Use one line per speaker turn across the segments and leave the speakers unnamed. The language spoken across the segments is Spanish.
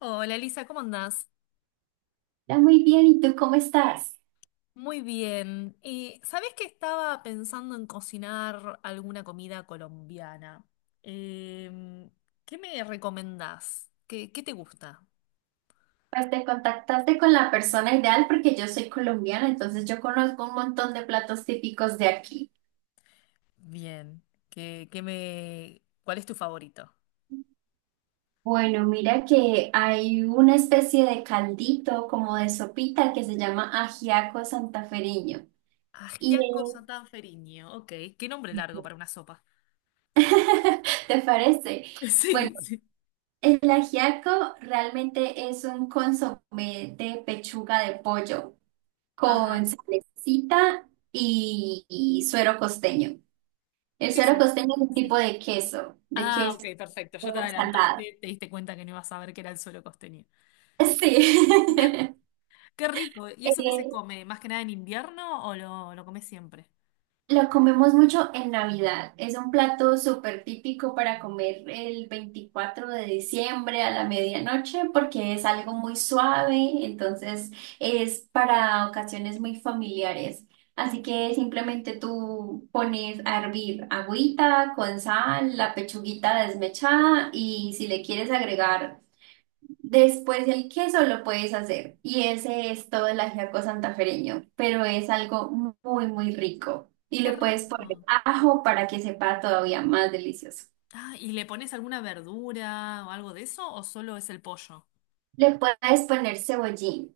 Hola Elisa, ¿cómo andás?
Está muy bien, ¿y tú cómo estás?
Muy bien. ¿Sabés que estaba pensando en cocinar alguna comida colombiana? Em, ¿Qué me recomendás? ¿Qué te gusta?
Pues te contactaste con la persona ideal porque yo soy colombiana, entonces yo conozco un montón de platos típicos de aquí.
Bien. ¿Qué me... ¿Cuál es tu favorito?
Bueno, mira que hay una especie de caldito, como de sopita, que se llama ajiaco santafereño. Y
Ajiaco santanferiño. Ok. Qué nombre largo para una sopa.
¿Te parece? Bueno,
Sí, sí.
el ajiaco realmente es un consomé de pechuga de pollo
Ajá.
con salecita y suero costeño. El
¿Qué es
suero
eso?
costeño es un
Sí.
tipo de
Ah, ok,
queso
perfecto. Ya te
salado.
adelantaste, te diste cuenta que no ibas a ver que era el suelo costeño.
Sí.
Qué rico. ¿Y eso qué se
Eh,
come? ¿Más que nada en invierno o lo comes siempre?
lo comemos mucho en Navidad. Es un plato súper típico para comer el 24 de diciembre a la medianoche porque es algo muy suave, entonces es para ocasiones muy familiares. Así que simplemente tú pones a hervir agüita con sal, la pechuguita desmechada y si le quieres agregar. Después del queso lo puedes hacer y ese es todo el ajiaco santafereño, pero es algo muy, muy rico y
Qué
le puedes
rico.
poner ajo para que sepa todavía más delicioso.
Ah, ¿y le pones alguna verdura o algo de eso o solo es el pollo?
Le puedes poner cebollín.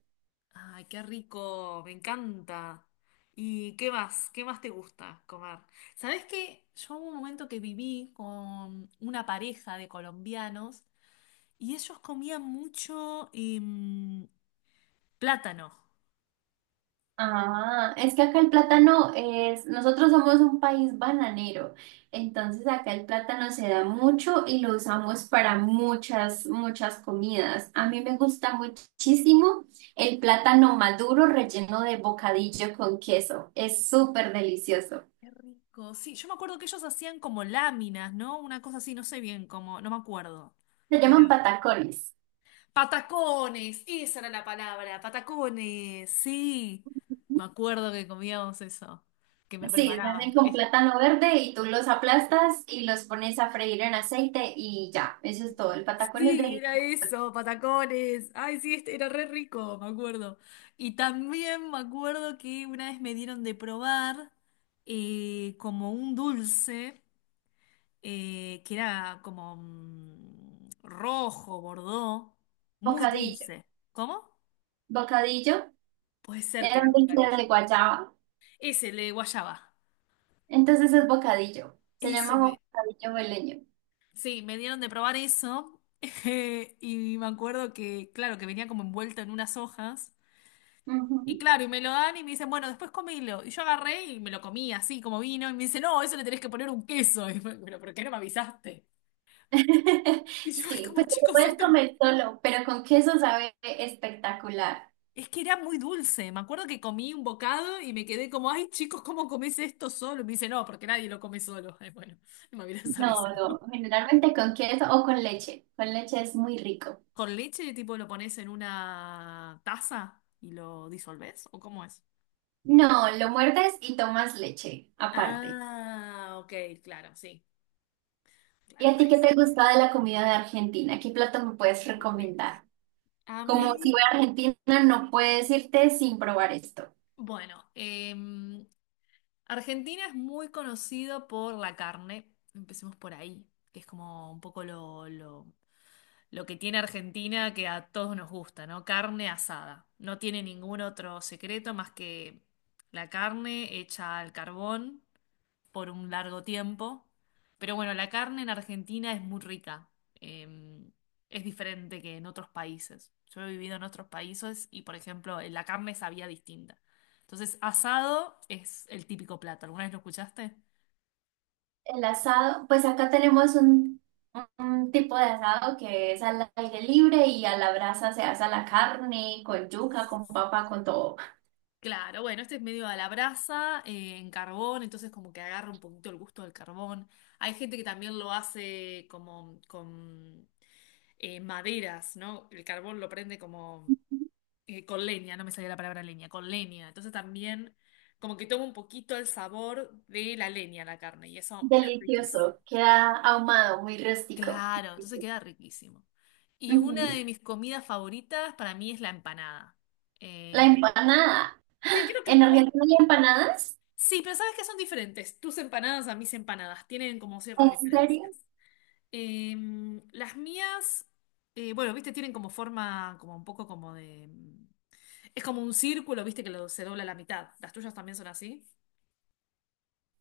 Ay, qué rico, me encanta. ¿Y qué más? ¿Qué más te gusta comer? ¿Sabés qué? Yo hubo un momento que viví con una pareja de colombianos y ellos comían mucho plátano.
Ah, es que acá el plátano es, nosotros somos un país bananero, entonces acá el plátano se da mucho y lo usamos para muchas, muchas comidas. A mí me gusta muchísimo el plátano maduro relleno de bocadillo con queso, es súper delicioso.
Qué rico. Sí, yo me acuerdo que ellos hacían como láminas, ¿no? Una cosa así, no sé bien cómo, no me acuerdo.
Se
Pero.
llaman patacones.
Patacones, esa era la palabra, patacones, sí. Me acuerdo que comíamos eso, que me
Sí, se
preparaban.
hacen con plátano verde y tú los aplastas y los pones a freír en aceite y ya, eso es todo. El patacón es
Sí,
delicioso.
era eso, patacones. Ay, sí, este era re rico, me acuerdo. Y también me acuerdo que una vez me dieron de probar como un dulce. Que era como rojo, bordó, muy
Bocadillo.
dulce. ¿Cómo?
Bocadillo.
Puede ser que
Era
era
un dulce de
bocadillo.
guayaba.
Ese, el de guayaba.
Entonces es bocadillo. Se llama
Eso me...
bocadillo boleño.
Sí, me dieron de probar eso. Y me acuerdo que, claro, que venía como envuelto en unas hojas. Y
Ujú.
claro, y me lo dan y me dicen, bueno, después comilo. Y yo agarré y me lo comí así como vino. Y me dice, no, eso le tenés que poner un queso. Y fue, pero ¿por qué no me avisaste? Y yo, ay,
Sí,
como
pues te lo
chicos,
puedes
esto.
comer solo, pero con queso sabe espectacular.
Es que era muy dulce. Me acuerdo que comí un bocado y me quedé como, ay, chicos, ¿cómo comés esto solo? Y me dice, no, porque nadie lo come solo. Ay, bueno, no me hubieras
No,
avisado.
no, generalmente con queso o con leche. Con leche es muy rico.
¿Con leche, tipo, lo pones en una taza y lo disolvés? ¿O cómo es?
No, lo muerdes y tomas leche aparte.
Ah, ok, claro, sí,
¿Y
claro,
a ti
ahí
qué
sí.
te gusta de la comida de Argentina? ¿Qué plato me puedes
Uy.
recomendar?
A
Como si
mí,
voy a Argentina, no puedes irte sin probar esto.
bueno, Argentina es muy conocido por la carne, empecemos por ahí, que es como un poco lo que tiene Argentina que a todos nos gusta, ¿no? Carne asada. No tiene ningún otro secreto más que la carne hecha al carbón por un largo tiempo. Pero bueno, la carne en Argentina es muy rica. Eh, es diferente que en otros países. Yo he vivido en otros países y, por ejemplo, la carne sabía distinta. Entonces, asado es el típico plato. ¿Alguna vez lo escuchaste?
El asado, pues acá tenemos un tipo de asado que es al aire libre y a la brasa se asa la carne con yuca, con papa, con todo.
Claro, bueno, este es medio a la brasa, en carbón, entonces como que agarra un poquito el gusto del carbón. Hay gente que también lo hace como con maderas, ¿no? El carbón lo prende como con leña, no me salía la palabra leña, con leña. Entonces también como que toma un poquito el sabor de la leña la carne y eso es riquísimo.
Delicioso, queda ahumado, muy rústico.
Claro, entonces queda riquísimo. Y una
Ujú.
de mis comidas favoritas para mí es la empanada.
La
Eh,
empanada.
sí, creo que
¿En
vos.
Argentina hay empanadas?
Sí, pero sabes que son diferentes. Tus empanadas a mis empanadas tienen como
¿En
ciertas
serio?
diferencias. Las mías, bueno, viste, tienen como forma, como un poco como de... Es como un círculo, viste, que se dobla a la mitad. ¿Las tuyas también son así?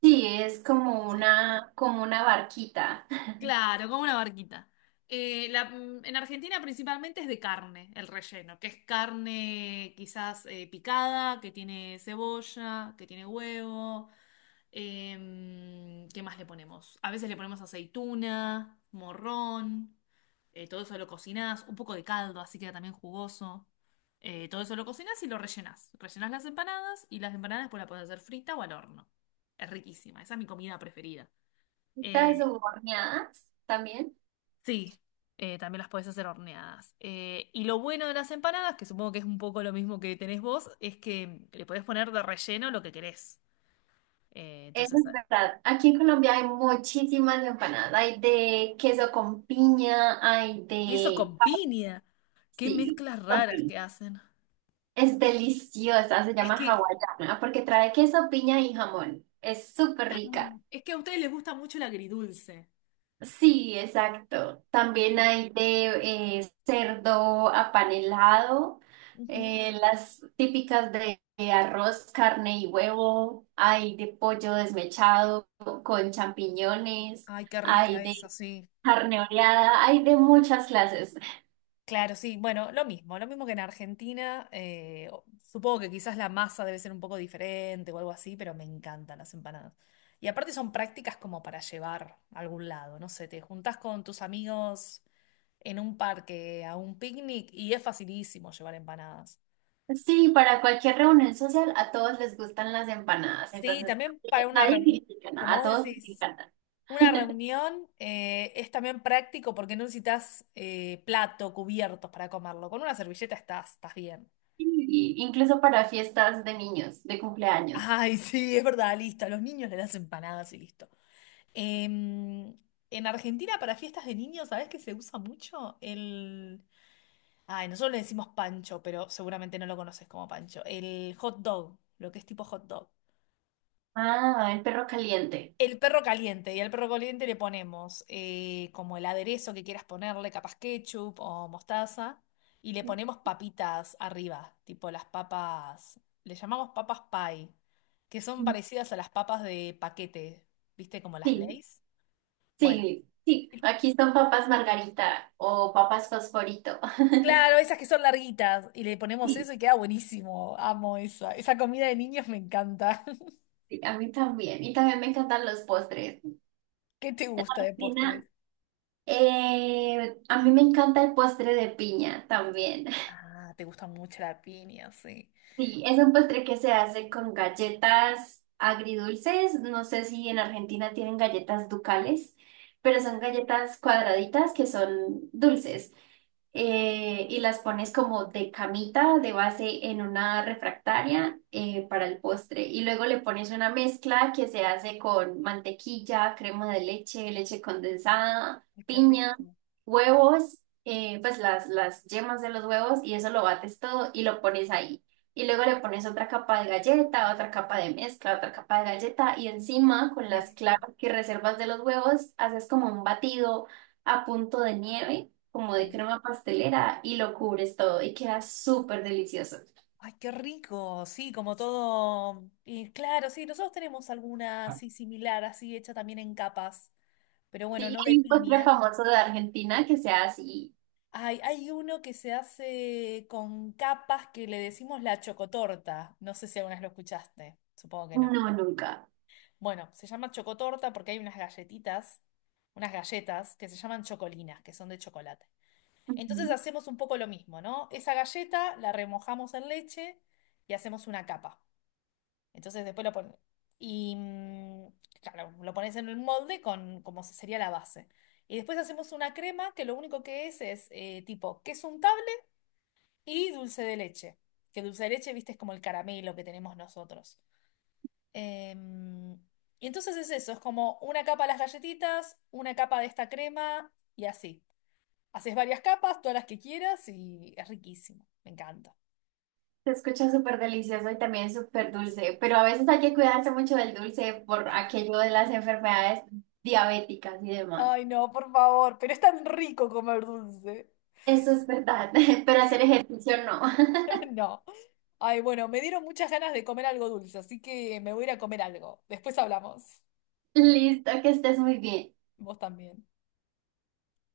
Sí, es
Sí.
como una barquita.
Claro, como una barquita. En Argentina principalmente es de carne, el relleno, que es carne quizás picada, que tiene cebolla, que tiene huevo. ¿Qué más le ponemos? A veces le ponemos aceituna, morrón, todo eso lo cocinás, un poco de caldo, así queda también jugoso. Todo eso lo cocinás y lo rellenás. Rellenás las empanadas y las empanadas después las podés hacer frita o al horno. Es riquísima, esa es mi comida preferida. Eh,
Estas horneadas también.
sí, también las podés hacer horneadas. Y lo bueno de las empanadas, que supongo que es un poco lo mismo que tenés vos, es que le podés poner de relleno lo que querés. Eh,
Eso
entonces
es verdad. Aquí en Colombia hay muchísimas empanadas. Hay de queso con piña, hay
Y eso
de...
con piña. Qué
Sí,
mezclas
con
raras
piña.
que hacen.
Es deliciosa, se
Es
llama
que,
hawaiana, porque trae queso, piña y jamón. Es súper
ah,
rica.
es que a ustedes les gusta mucho el agridulce.
Sí, exacto. También
Sí.
hay de cerdo apanelado,
Ujú.
las típicas de arroz, carne y huevo. Hay de pollo desmechado con champiñones.
Ay, qué
Hay
rica
de
esa, sí.
carne oreada, hay de muchas clases.
Claro, sí, bueno, lo mismo que en Argentina. Supongo que quizás la masa debe ser un poco diferente o algo así, pero me encantan las empanadas. Y aparte son prácticas como para llevar a algún lado, no sé, te juntás con tus amigos en un parque a un picnic y es facilísimo llevar empanadas.
Sí, para cualquier reunión social a todos les gustan las empanadas,
Sí,
entonces
también
nadie,
para una
nadie
reunión,
critica
como
nada, a
vos
todos les
decís,
encantan.
una reunión es también práctico porque no necesitas plato, cubiertos para comerlo. Con una servilleta estás bien.
Y incluso para fiestas de niños, de cumpleaños.
Ay, sí, es verdad, listo. A los niños les das empanadas y listo. Em, en Argentina para fiestas de niños, ¿sabés que se usa mucho? El... Ay, nosotros le decimos pancho, pero seguramente no lo conoces como pancho. El hot dog, lo que es tipo hot dog.
Ah, el perro caliente.
El perro caliente, y al perro caliente le ponemos como el aderezo que quieras ponerle, capaz ketchup o mostaza, y le ponemos papitas arriba, tipo las papas, le llamamos papas pie, que son parecidas a las papas de paquete, ¿viste? Como las
Sí,
Lay's. Bueno,
sí, sí.
y-
Aquí son papas margarita o papas fosforito.
claro, esas que son larguitas, y le ponemos
Sí,
eso y queda buenísimo, amo esa, esa comida de niños me encanta.
sí, a mí también. Y también me encantan los postres.
¿Qué te gusta de
Cristina,
postres?
a mí me encanta el postre de piña también.
Ah, te gusta mucho la piña, sí.
Sí, es un postre que se hace con galletas agridulces. No sé si en Argentina tienen galletas ducales, pero son galletas cuadraditas que son dulces. Y las pones como de camita, de base en una refractaria para el postre. Y luego le pones una mezcla que se hace con mantequilla, crema de leche, leche condensada,
Ay, qué
piña,
rico.
huevos, pues las yemas de los huevos y eso lo bates todo y lo pones ahí. Y luego le pones otra capa de galleta, otra capa de mezcla, otra capa de galleta y encima con
Y
las
así,
claras que reservas de los huevos haces como un batido a punto de nieve, como de
sí.
crema pastelera y lo cubres todo y queda súper delicioso.
Ay, qué rico, sí, como todo. Y claro, sí, nosotros tenemos alguna así similar, así hecha también en capas, pero bueno, no de
Hay un postre
piña.
famoso de Argentina que sea así,
Ay, hay uno que se hace con capas que le decimos la chocotorta. No sé si alguna vez lo escuchaste, supongo que no.
no, nunca.
Bueno, se llama chocotorta porque hay unas galletitas, unas galletas que se llaman chocolinas, que son de chocolate. Entonces
Ujú.
hacemos un poco lo mismo, ¿no? Esa galleta la remojamos en leche y hacemos una capa. Entonces después lo pones. Y claro, lo pones en el molde con como sería la base. Y después hacemos una crema que lo único que es tipo queso untable y dulce de leche. Que dulce de leche, viste, es como el caramelo que tenemos nosotros. Em, y entonces es eso, es como una capa de las galletitas, una capa de esta crema y así. Haces varias capas, todas las que quieras y es riquísimo. Me encanta.
Se escucha súper delicioso y también súper dulce, pero a veces hay que cuidarse mucho del dulce por aquello de las enfermedades diabéticas y demás.
Ay, no, por favor, pero es tan rico comer dulce.
Eso es verdad, pero hacer ejercicio no.
No. Ay, bueno, me dieron muchas ganas de comer algo dulce, así que me voy a ir a comer algo. Después hablamos.
Listo, que estés muy bien.
Vos también.